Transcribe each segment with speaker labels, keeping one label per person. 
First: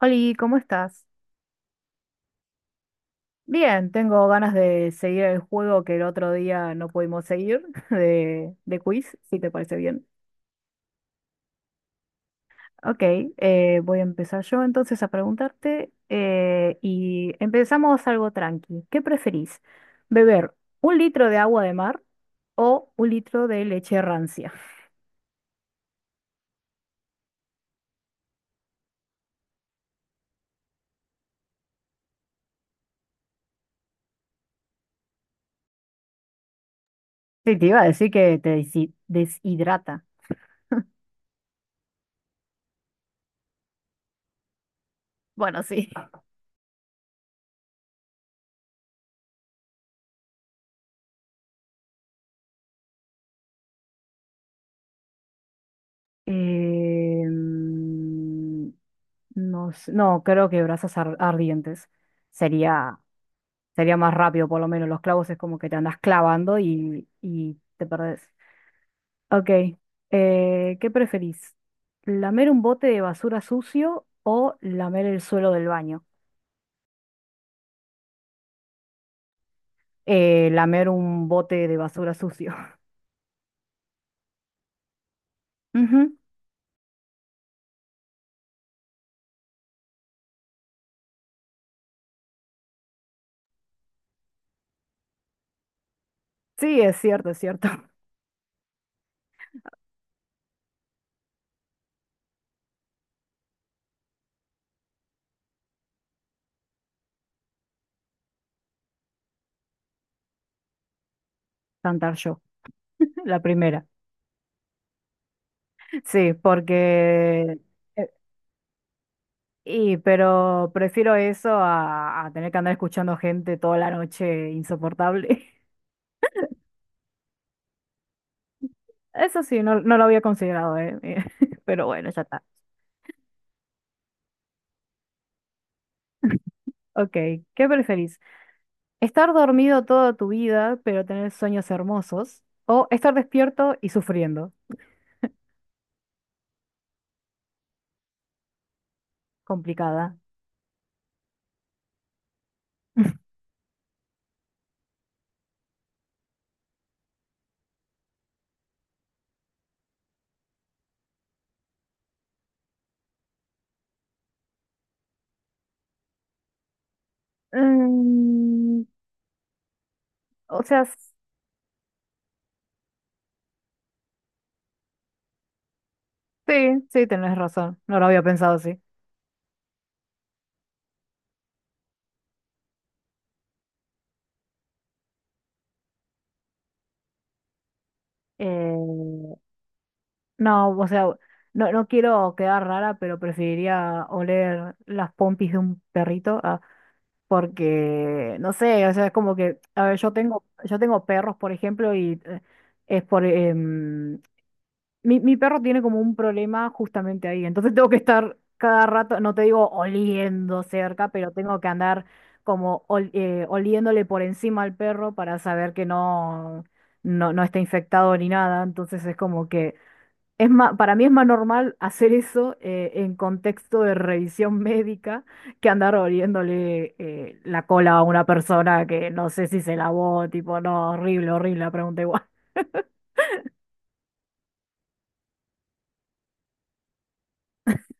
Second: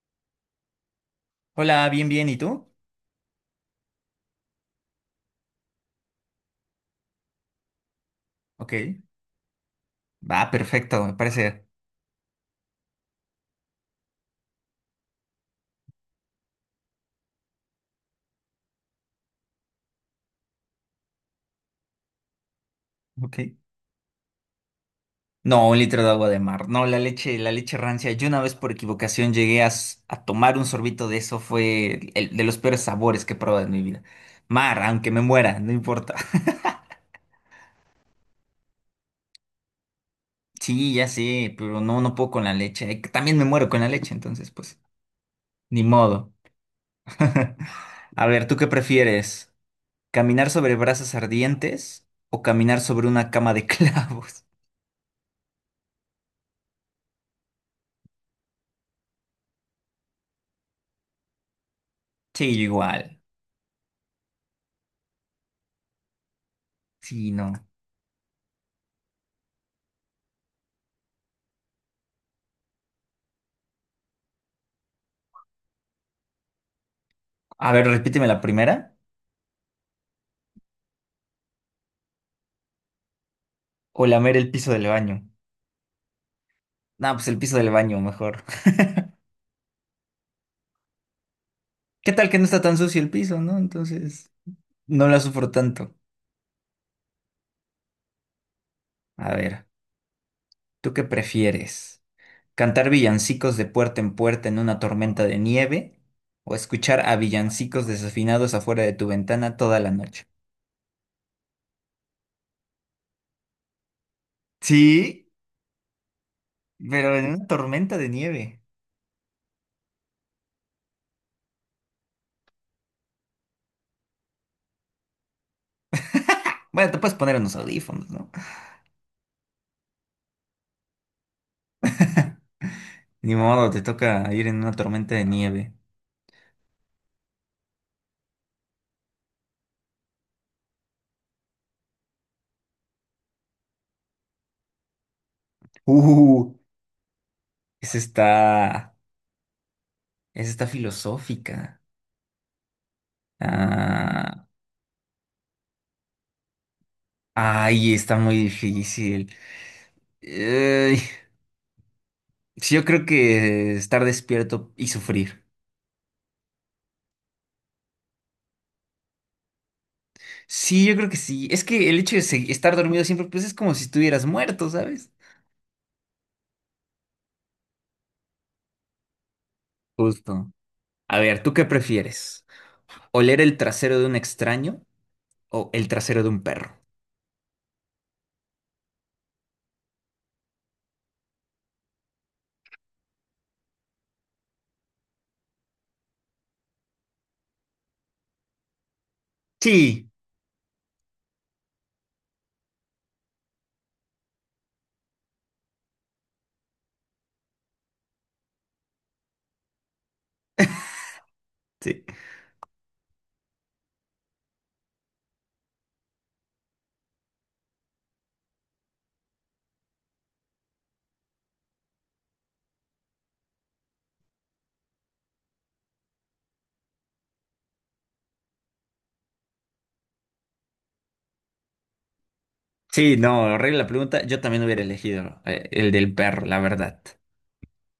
Speaker 1: Oli, ¿cómo estás?
Speaker 2: Hola, bien, bien, ¿y tú?
Speaker 1: Bien, tengo ganas de seguir el juego que el otro día no pudimos seguir de,
Speaker 2: Ok.
Speaker 1: de quiz, si te parece bien.
Speaker 2: Va, perfecto, me parece.
Speaker 1: Ok, voy a empezar yo entonces a preguntarte y empezamos algo tranqui. ¿Qué preferís? ¿Beber un litro de agua de mar o un litro
Speaker 2: Ok.
Speaker 1: de leche rancia?
Speaker 2: No, un litro de agua de mar. No, la leche rancia. Yo una vez por equivocación llegué a tomar un sorbito de eso. Fue de los peores sabores que he probado en mi vida. Mar, aunque me muera, no importa.
Speaker 1: Sí, te iba a decir que te deshidrata.
Speaker 2: Sí, ya sé, pero no, no puedo con la leche. También me muero con la leche, entonces, pues,
Speaker 1: Bueno,
Speaker 2: ni
Speaker 1: sí.
Speaker 2: modo. A ver, ¿tú qué prefieres? ¿Caminar sobre brasas ardientes o caminar sobre una cama de clavos?
Speaker 1: Em, No, no, creo que brasas ardientes
Speaker 2: Sí, yo
Speaker 1: sería,
Speaker 2: igual.
Speaker 1: sería más rápido, por lo menos. Los clavos es como que te andas clavando y,
Speaker 2: Sí, no.
Speaker 1: y te perdés. Ok, ¿qué preferís? ¿Lamer un bote de basura sucio o lamer el suelo del baño?
Speaker 2: A ver, repíteme la primera.
Speaker 1: Lamer un bote de basura sucio.
Speaker 2: O lamer el piso del baño.
Speaker 1: Ujú.
Speaker 2: No, pues el piso del baño, mejor. ¿Qué tal que no está tan sucio el piso, no? Entonces, no la sufro tanto.
Speaker 1: Sí, es cierto, es cierto.
Speaker 2: A ver, ¿tú qué prefieres? ¿Cantar villancicos de puerta en puerta en una tormenta de nieve? ¿O escuchar a villancicos desafinados afuera de tu ventana toda la noche?
Speaker 1: Cantar yo, la primera.
Speaker 2: Sí,
Speaker 1: Sí,
Speaker 2: pero en una
Speaker 1: porque...
Speaker 2: tormenta de
Speaker 1: eh,
Speaker 2: nieve.
Speaker 1: Y, pero prefiero eso a tener que andar escuchando gente toda la noche insoportable.
Speaker 2: Bueno, te puedes poner unos audífonos, ¿no?
Speaker 1: Eso sí, no, no lo había considerado, ¿eh? Pero bueno, ya está.
Speaker 2: Ni modo, te toca ir en una tormenta de nieve.
Speaker 1: Ok, ¿qué preferís? ¿Estar dormido toda tu vida, pero tener sueños hermosos? ¿O estar despierto y sufriendo?
Speaker 2: Uh, ese está.
Speaker 1: Complicada.
Speaker 2: Esa está filosófica. Ah, ay, está muy difícil. Ey, sí, yo creo que estar despierto y sufrir.
Speaker 1: Mm, o sea,
Speaker 2: Sí, yo creo que sí. Es que el hecho de estar dormido siempre, pues es como si estuvieras muerto, ¿sabes?
Speaker 1: sí, sí, tenés razón. No lo había pensado así.
Speaker 2: Justo. A ver, ¿tú qué prefieres? ¿Oler el trasero de un extraño o el trasero de un perro?
Speaker 1: Eh, No, o sea, no, no quiero quedar rara, pero preferiría oler las pompis de un perrito, ah, porque, no sé, o sea, es como que, a ver,
Speaker 2: Sí,
Speaker 1: yo tengo perros, por ejemplo, y es por, mi perro tiene como un problema justamente ahí, entonces tengo que estar cada rato, no te digo oliendo cerca, pero tengo que
Speaker 2: sí.
Speaker 1: andar como oliéndole por encima al perro para saber que no, no, no está infectado ni nada, entonces es como que... Es para mí es más normal hacer eso en contexto de revisión médica que andar oliéndole la cola a una persona que no sé si se lavó, tipo, no, horrible, horrible, la pregunta igual.
Speaker 2: Sí, no, arregla la pregunta. Yo también hubiera elegido el del perro, la verdad.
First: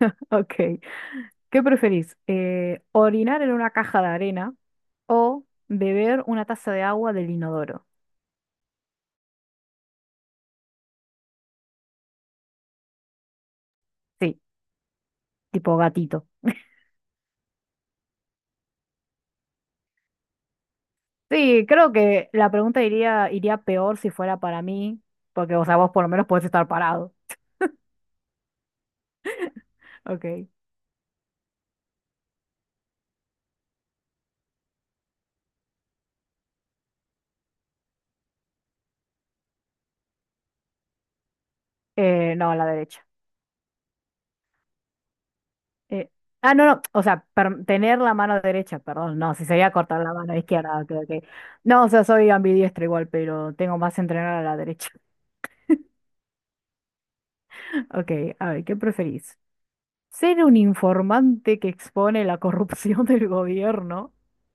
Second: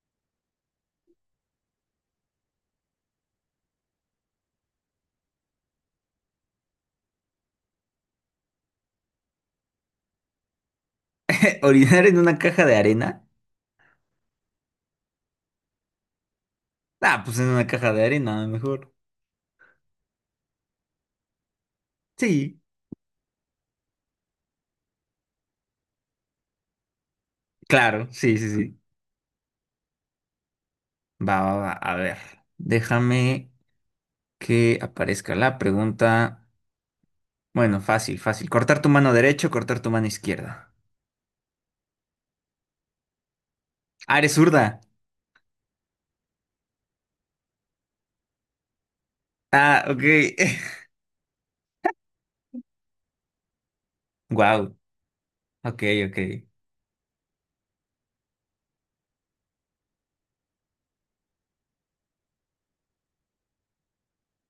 Speaker 1: Ok. ¿Qué preferís? ¿Orinar en una caja de arena o beber una taza de agua del inodoro?
Speaker 2: ¿Orinar en una caja de arena?
Speaker 1: Sí, tipo gatito.
Speaker 2: Ah, pues en una caja de arena, mejor.
Speaker 1: Sí, creo que la
Speaker 2: Sí,
Speaker 1: pregunta iría peor si fuera para mí, porque, o sea, vos por lo menos podés estar parado.
Speaker 2: claro, sí, sí, sí.
Speaker 1: Ok.
Speaker 2: Va, va, va. A ver, déjame que aparezca la pregunta. Bueno, fácil, fácil. Cortar tu mano derecha o cortar tu mano izquierda.
Speaker 1: No, a la derecha.
Speaker 2: Ah, eres zurda.
Speaker 1: Eh, ah, no, no, o sea, tener la mano derecha, perdón, no, si sería
Speaker 2: Ah,
Speaker 1: cortar
Speaker 2: ok.
Speaker 1: la mano izquierda, ok, ok. No, o sea, soy ambidiestro igual, pero tengo más entrenada a la
Speaker 2: Wow.
Speaker 1: derecha.
Speaker 2: Ok, ok.
Speaker 1: Ok, a ver, ¿qué preferís? ¿Ser un informante que expone la corrupción del gobierno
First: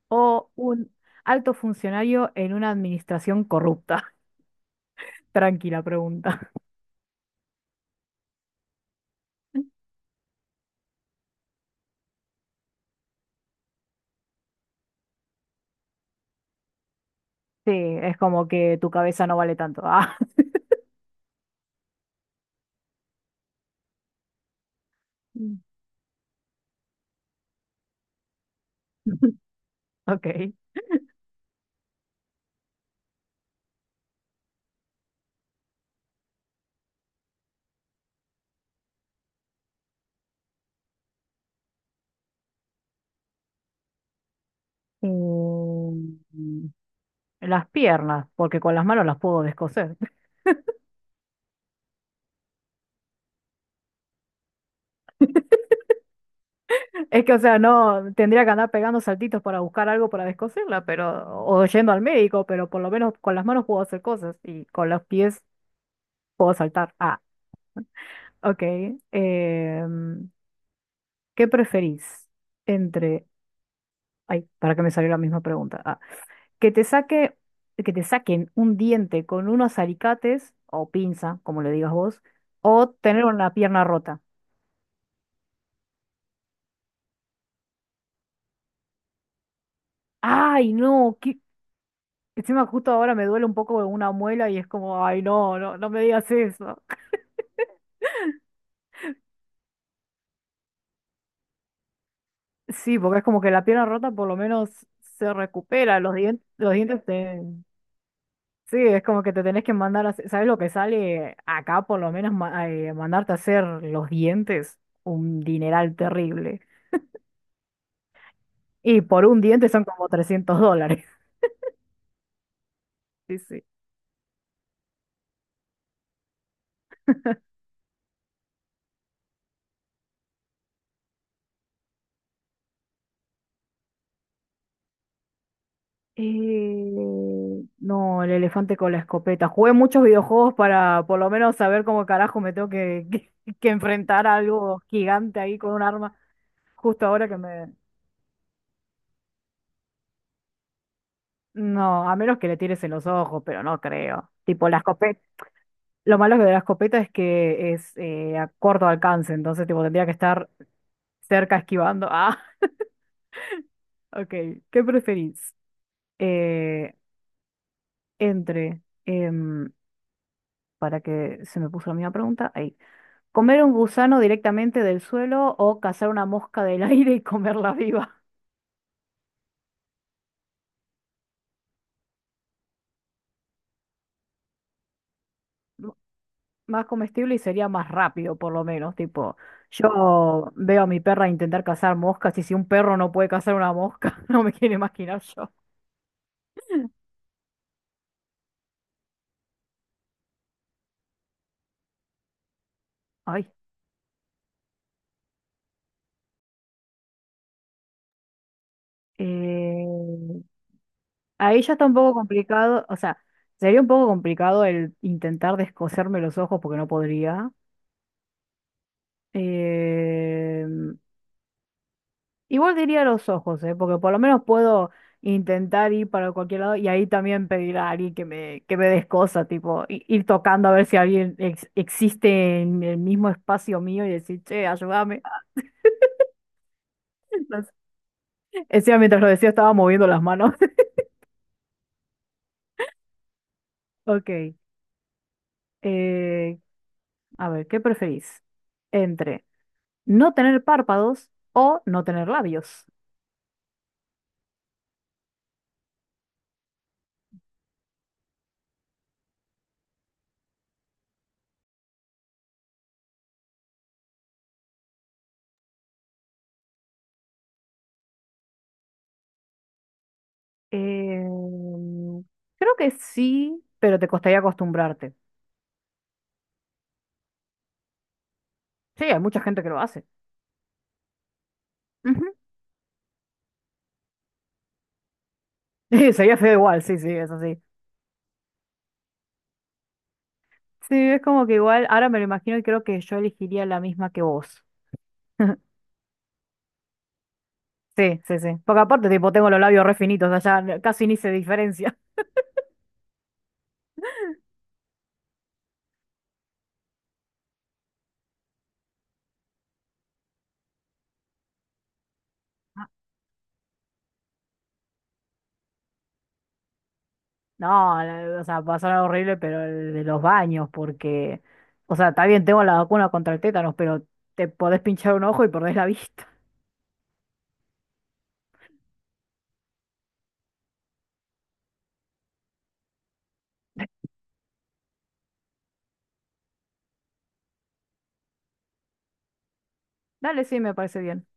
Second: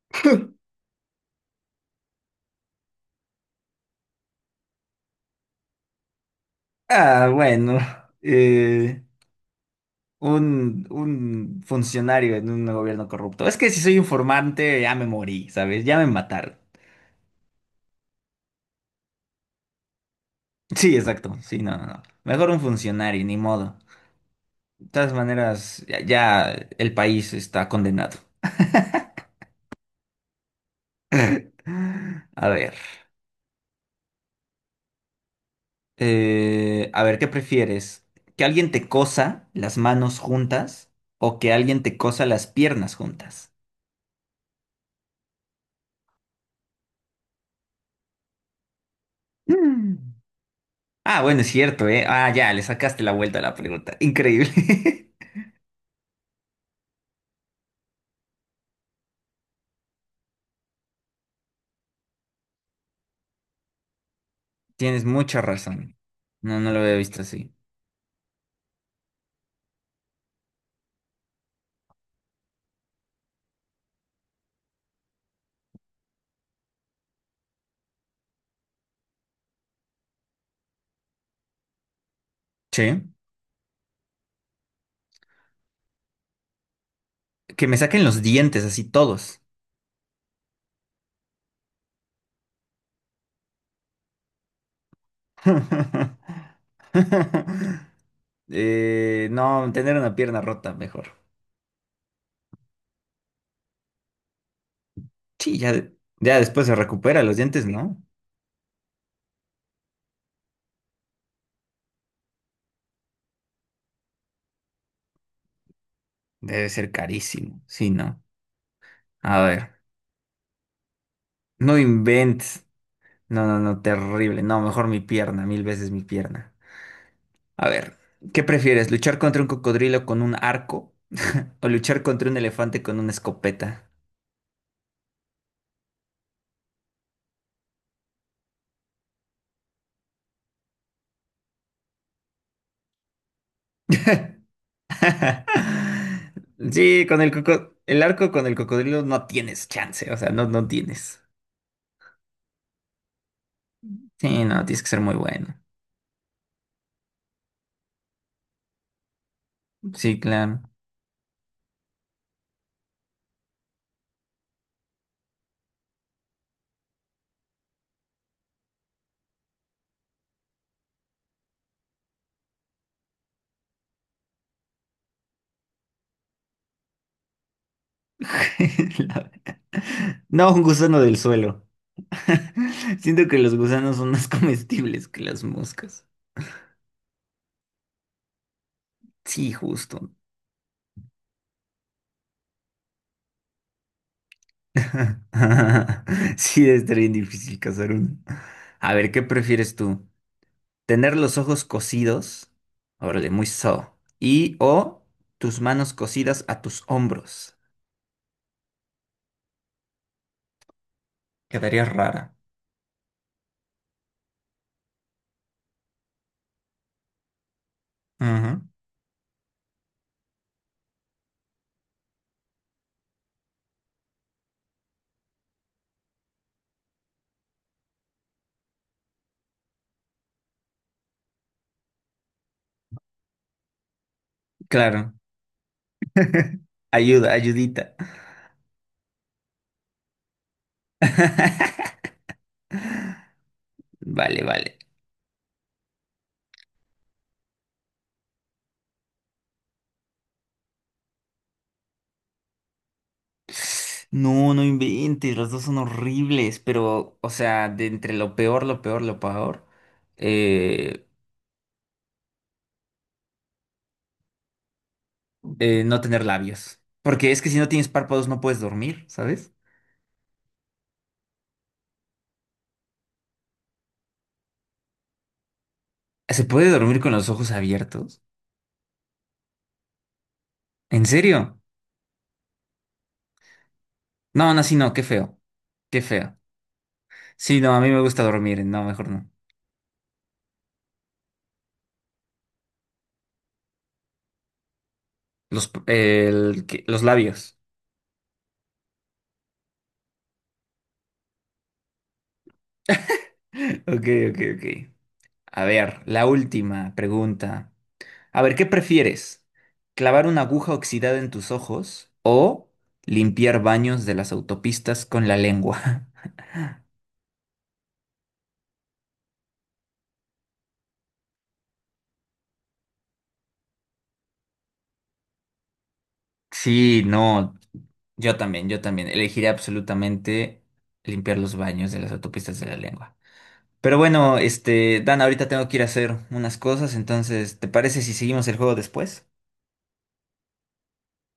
Speaker 1: o un alto funcionario en una administración corrupta? Tranquila pregunta.
Speaker 2: Ah, bueno. eh, un funcionario en un gobierno corrupto. Es que si soy informante, ya me morí, ¿sabes? Ya me mataron.
Speaker 1: Sí, es como que tu cabeza no vale tanto. Ah,
Speaker 2: Sí, exacto. Sí, no, no, no. Mejor un funcionario, ni modo. De todas maneras, ya, ya el país está condenado.
Speaker 1: ok.
Speaker 2: A ver, ¿qué prefieres? ¿Que alguien te cosa las manos juntas o que alguien te cosa las piernas juntas?
Speaker 1: Eh, Las piernas, porque con las manos las puedo
Speaker 2: Mm.
Speaker 1: descoser.
Speaker 2: Ah, bueno, es cierto, ¿eh? Ah, ya, le sacaste la vuelta a la pregunta. Increíble.
Speaker 1: Es que, o sea, no tendría que andar pegando saltitos para buscar algo para descoserla, pero, o yendo al médico, pero por lo menos con las manos puedo hacer cosas y con los
Speaker 2: Tienes mucha
Speaker 1: pies
Speaker 2: razón.
Speaker 1: puedo
Speaker 2: No, no lo
Speaker 1: saltar.
Speaker 2: había visto
Speaker 1: Ah,
Speaker 2: así.
Speaker 1: ok. em, ¿qué preferís entre, ay, para que me salió la misma pregunta? Ah, que te saque, que te saquen un diente con unos alicates o pinza, como le digas vos, o
Speaker 2: Sí.
Speaker 1: tener una pierna rota.
Speaker 2: Que me saquen los dientes así todos.
Speaker 1: Ay, no, qué, encima justo ahora me duele un poco una muela y es como, ay, no, no, no me digas eso.
Speaker 2: No, tener una pierna rota, mejor.
Speaker 1: Sí, porque es como que la pierna rota por lo menos se
Speaker 2: Sí, ya,
Speaker 1: recupera,
Speaker 2: ya después
Speaker 1: los
Speaker 2: se
Speaker 1: dientes
Speaker 2: recupera los
Speaker 1: te...
Speaker 2: dientes, ¿no?
Speaker 1: Sí, es como que te tenés que mandar a... ¿Sabes lo que sale acá por lo menos mandarte a hacer los dientes? Un dineral terrible.
Speaker 2: Debe ser carísimo. Sí, ¿no?
Speaker 1: Y por un
Speaker 2: A
Speaker 1: diente
Speaker 2: ver.
Speaker 1: son como $300.
Speaker 2: No inventes. No, no, no, terrible. No, mejor mi pierna, mil veces mi pierna. A ver, ¿qué prefieres? ¿Luchar contra un cocodrilo con un arco o luchar contra un elefante con una escopeta?
Speaker 1: No, el elefante con la escopeta. Jugué muchos videojuegos para por lo menos saber cómo carajo me tengo que, que enfrentar a algo gigante ahí con un arma.
Speaker 2: Sí,
Speaker 1: Justo
Speaker 2: con
Speaker 1: ahora que me...
Speaker 2: el arco con el cocodrilo no tienes chance, o sea, no, no tienes.
Speaker 1: No, a menos que le tires en los ojos, pero no creo.
Speaker 2: Sí, no,
Speaker 1: Tipo, la
Speaker 2: tienes que ser muy
Speaker 1: escopeta...
Speaker 2: bueno.
Speaker 1: Lo malo de la escopeta es que es a corto alcance, entonces tipo, tendría que
Speaker 2: Sí,
Speaker 1: estar
Speaker 2: claro.
Speaker 1: cerca esquivando. Ah, ok. ¿Qué preferís? Eh, entre... em, para que se me puso la misma pregunta. Ahí. ¿Comer un gusano directamente del suelo o cazar una mosca del aire y comerla viva?
Speaker 2: No, un gusano del suelo. Siento que los gusanos son más comestibles que las
Speaker 1: M-
Speaker 2: moscas.
Speaker 1: Más comestible y sería más rápido, por lo menos. Tipo,
Speaker 2: Sí, justo.
Speaker 1: yo veo a mi perra intentar cazar moscas y si un perro no puede cazar una mosca, no me quiero imaginar yo.
Speaker 2: Sí, debe estar bien difícil cazar uno. A ver, ¿qué prefieres tú? ¿Tener los ojos cosidos? Órale, muy
Speaker 1: Ay,
Speaker 2: so. O tus manos cosidas a tus hombros.
Speaker 1: eh, ahí ya
Speaker 2: Quedaría
Speaker 1: está un poco
Speaker 2: rara.
Speaker 1: complicado, o sea, sería un poco complicado el intentar descoserme los ojos porque no podría.
Speaker 2: Ajá.
Speaker 1: Em, Igual diría los ojos, ¿eh? Porque por lo menos puedo intentar ir para cualquier lado y ahí también pedir a alguien que me des cosas, tipo, ir tocando a ver si alguien existe en el mismo espacio mío y decir, che,
Speaker 2: Claro.
Speaker 1: ayúdame.
Speaker 2: Ayuda,
Speaker 1: No sé.
Speaker 2: ayudita.
Speaker 1: Encima, mientras lo decía, estaba moviendo las manos.
Speaker 2: Vale,
Speaker 1: Ok,
Speaker 2: vale.
Speaker 1: eh, a ver, ¿qué preferís? Entre no tener párpados o no tener labios.
Speaker 2: No, no inventes, los dos son horribles, pero, o sea, de entre lo peor, lo peor, lo peor, eh, no tener labios. Porque es que si no tienes párpados no puedes dormir, ¿sabes?
Speaker 1: Em, creo que sí, pero te costaría acostumbrarte.
Speaker 2: ¿Se puede dormir con los ojos abiertos?
Speaker 1: Sí, hay mucha gente que lo hace.
Speaker 2: ¿En serio? No, no, sí, no, qué feo, qué
Speaker 1: sería
Speaker 2: feo.
Speaker 1: feo igual, sí, sí, eso sí.
Speaker 2: Sí, no, a mí me gusta dormir, no, mejor no.
Speaker 1: Sí, es como que igual, ahora me lo imagino y creo que yo elegiría la misma que vos.
Speaker 2: Los, los labios.
Speaker 1: Sí, sí, sí. Porque aparte, tipo, tengo los labios re finitos, o sea, ya casi ni se diferencia.
Speaker 2: Ok, ok, ok. A ver, la última pregunta. A ver, ¿qué prefieres? ¿Clavar una aguja oxidada en tus ojos o limpiar baños de las autopistas con la lengua?
Speaker 1: No, o sea, va a sonar horrible, pero el de los baños, porque, o sea, está bien, tengo la vacuna contra el tétanos, pero te podés pinchar un ojo y perdés la vista.
Speaker 2: Sí, no, yo también, yo también. Elegiría absolutamente limpiar los baños de las autopistas de la lengua. Pero bueno, este, Dan, ahorita tengo que ir a hacer unas cosas, entonces, ¿te parece si seguimos el juego después?
Speaker 1: Dale, sí, me parece bien.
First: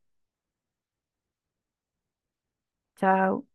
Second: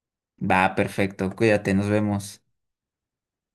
Speaker 2: Va, perfecto, cuídate, nos vemos.
Speaker 1: Chao.